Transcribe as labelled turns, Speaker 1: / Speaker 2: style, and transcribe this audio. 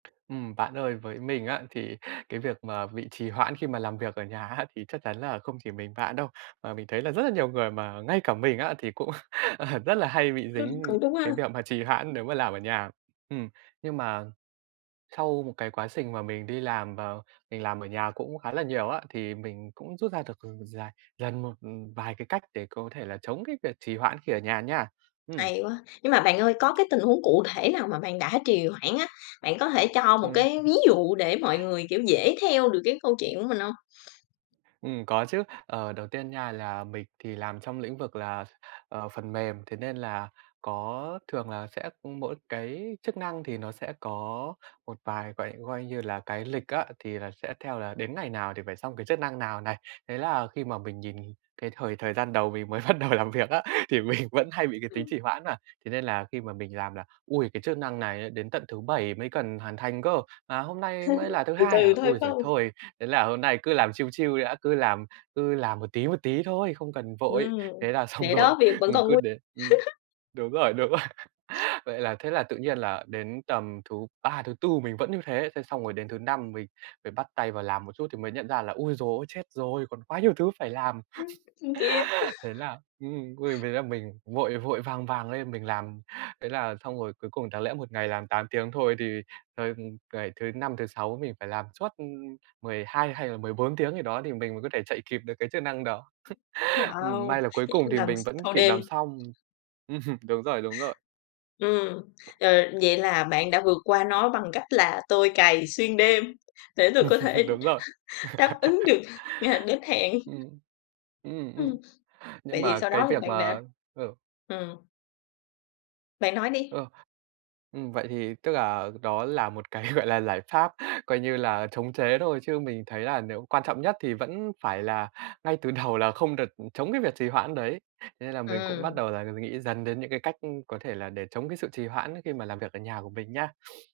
Speaker 1: Ừm, bạn ơi, với mình á thì cái việc mà bị trì hoãn khi mà làm việc ở nhà á thì chắc chắn là không chỉ mình bạn đâu, mà mình thấy là rất là nhiều người mà ngay cả mình á thì cũng, ờ, rất là hay bị dính
Speaker 2: Cũng đúng
Speaker 1: cái
Speaker 2: ha.
Speaker 1: việc mà trì hoãn nếu mà làm ở nhà ừm, nhưng mà sau một cái quá trình mà mình đi làm và mình làm ở nhà cũng khá là nhiều á, thì mình cũng rút ra được [unintelligible] dài dần một vài cái cách để có thể là chống cái việc trì hoãn khi ở nhà nha, ừm.
Speaker 2: Hay quá! Nhưng mà bạn ơi có cái tình huống cụ thể nào mà bạn đã trì hoãn á, bạn có thể cho một
Speaker 1: Ừm.
Speaker 2: cái ví dụ để mọi người, kiểu, dễ theo được cái câu chuyện của mình hông?
Speaker 1: Ừm, có chứ. Ờ, đầu tiên nha là mình thì làm trong lĩnh vực là, ờ, phần mềm, thế nên là có thường là sẽ mỗi cái chức năng thì nó sẽ có một vài gọi coi như là, cái lịch á, thì là sẽ theo là đến ngày nào thì phải xong cái chức năng nào này. Thế là khi mà mình nhìn cái thời thời gian đầu mình mới bắt đầu làm việc á thì mình vẫn hay bị cái tính trì hoãn mà, thế nên là khi mà mình làm là "Ôi, cái chức năng này ấy đến tận thứ Bảy mới cần hoàn thành cơ, mà hôm nay mới là thứ
Speaker 2: Từ
Speaker 1: Hai hả?
Speaker 2: từ thôi,
Speaker 1: Ôi
Speaker 2: phải
Speaker 1: giời
Speaker 2: hông?
Speaker 1: thôi, thế là hôm nay cứ làm chill chill đi đã, cứ làm cứ làm một tí, một tí thôi, không cần vội".
Speaker 2: Ừm,
Speaker 1: Thế là xong
Speaker 2: để
Speaker 1: rồi
Speaker 2: đó, việc vẫn
Speaker 1: ừm,
Speaker 2: còn
Speaker 1: cứ
Speaker 2: nguy
Speaker 1: đến, ừm đúng rồi, đúng rồi, vậy là thế là tự nhiên là đến tầm thứ Ba, thứ Tư mình vẫn như thế, thế xong rồi đến thứ Năm mình phải bắt tay vào làm một chút thì mới nhận ra là "Ôi giời ơi chết rồi, còn quá nhiều thứ phải làm!"
Speaker 2: Không kịp.
Speaker 1: thế là ừm, ôi, với là mình vội vội vàng vàng lên mình làm. Thế là xong rồi cuối cùng đáng lẽ một ngày làm 8 tiếng thôi thì, ờ, ừm, ngày thứ Năm, thứ Sáu mình phải làm suốt, ưm, 12 hay là 14 tiếng gì đó thì mình mới có thể chạy kịp được cái chức năng đó. Ừm,
Speaker 2: Wow!
Speaker 1: may là cuối
Speaker 2: Vậy
Speaker 1: cùng
Speaker 2: phải
Speaker 1: thì
Speaker 2: làm
Speaker 1: mình
Speaker 2: x
Speaker 1: vẫn
Speaker 2: thâu
Speaker 1: kịp
Speaker 2: đêm.
Speaker 1: làm xong. Đúng rồi, đúng rồi.
Speaker 2: Ừm, ờ, vậy là bạn đã vượt qua nó bằng cách là "Tôi cày xuyên đêm để tôi có thể
Speaker 1: Đúng rồi.
Speaker 2: đáp ứng được ngày đến hẹn."
Speaker 1: Ừm. Ừm, ừm.
Speaker 2: Ưm. Vậy
Speaker 1: Nhưng
Speaker 2: thì
Speaker 1: mà
Speaker 2: sau
Speaker 1: cái
Speaker 2: đó thì
Speaker 1: việc
Speaker 2: bạn đã
Speaker 1: mà ừ.
Speaker 2: ừm. Bạn nói đi.
Speaker 1: Ừ. Ừm, vậy thì tức là đó là một cái, gọi là, giải pháp, coi như là, chống chế thôi chứ mình thấy là nếu quan trọng nhất thì vẫn phải là ngay từ đầu là không được, ừm, chống cái việc trì hoãn đấy. Thế nên là mình cũng bắt
Speaker 2: Ừm.
Speaker 1: đầu là nghĩ dần đến những cái cách có thể là để chống cái sự trì hoãn ấy khi mà làm việc ở nhà của mình nha.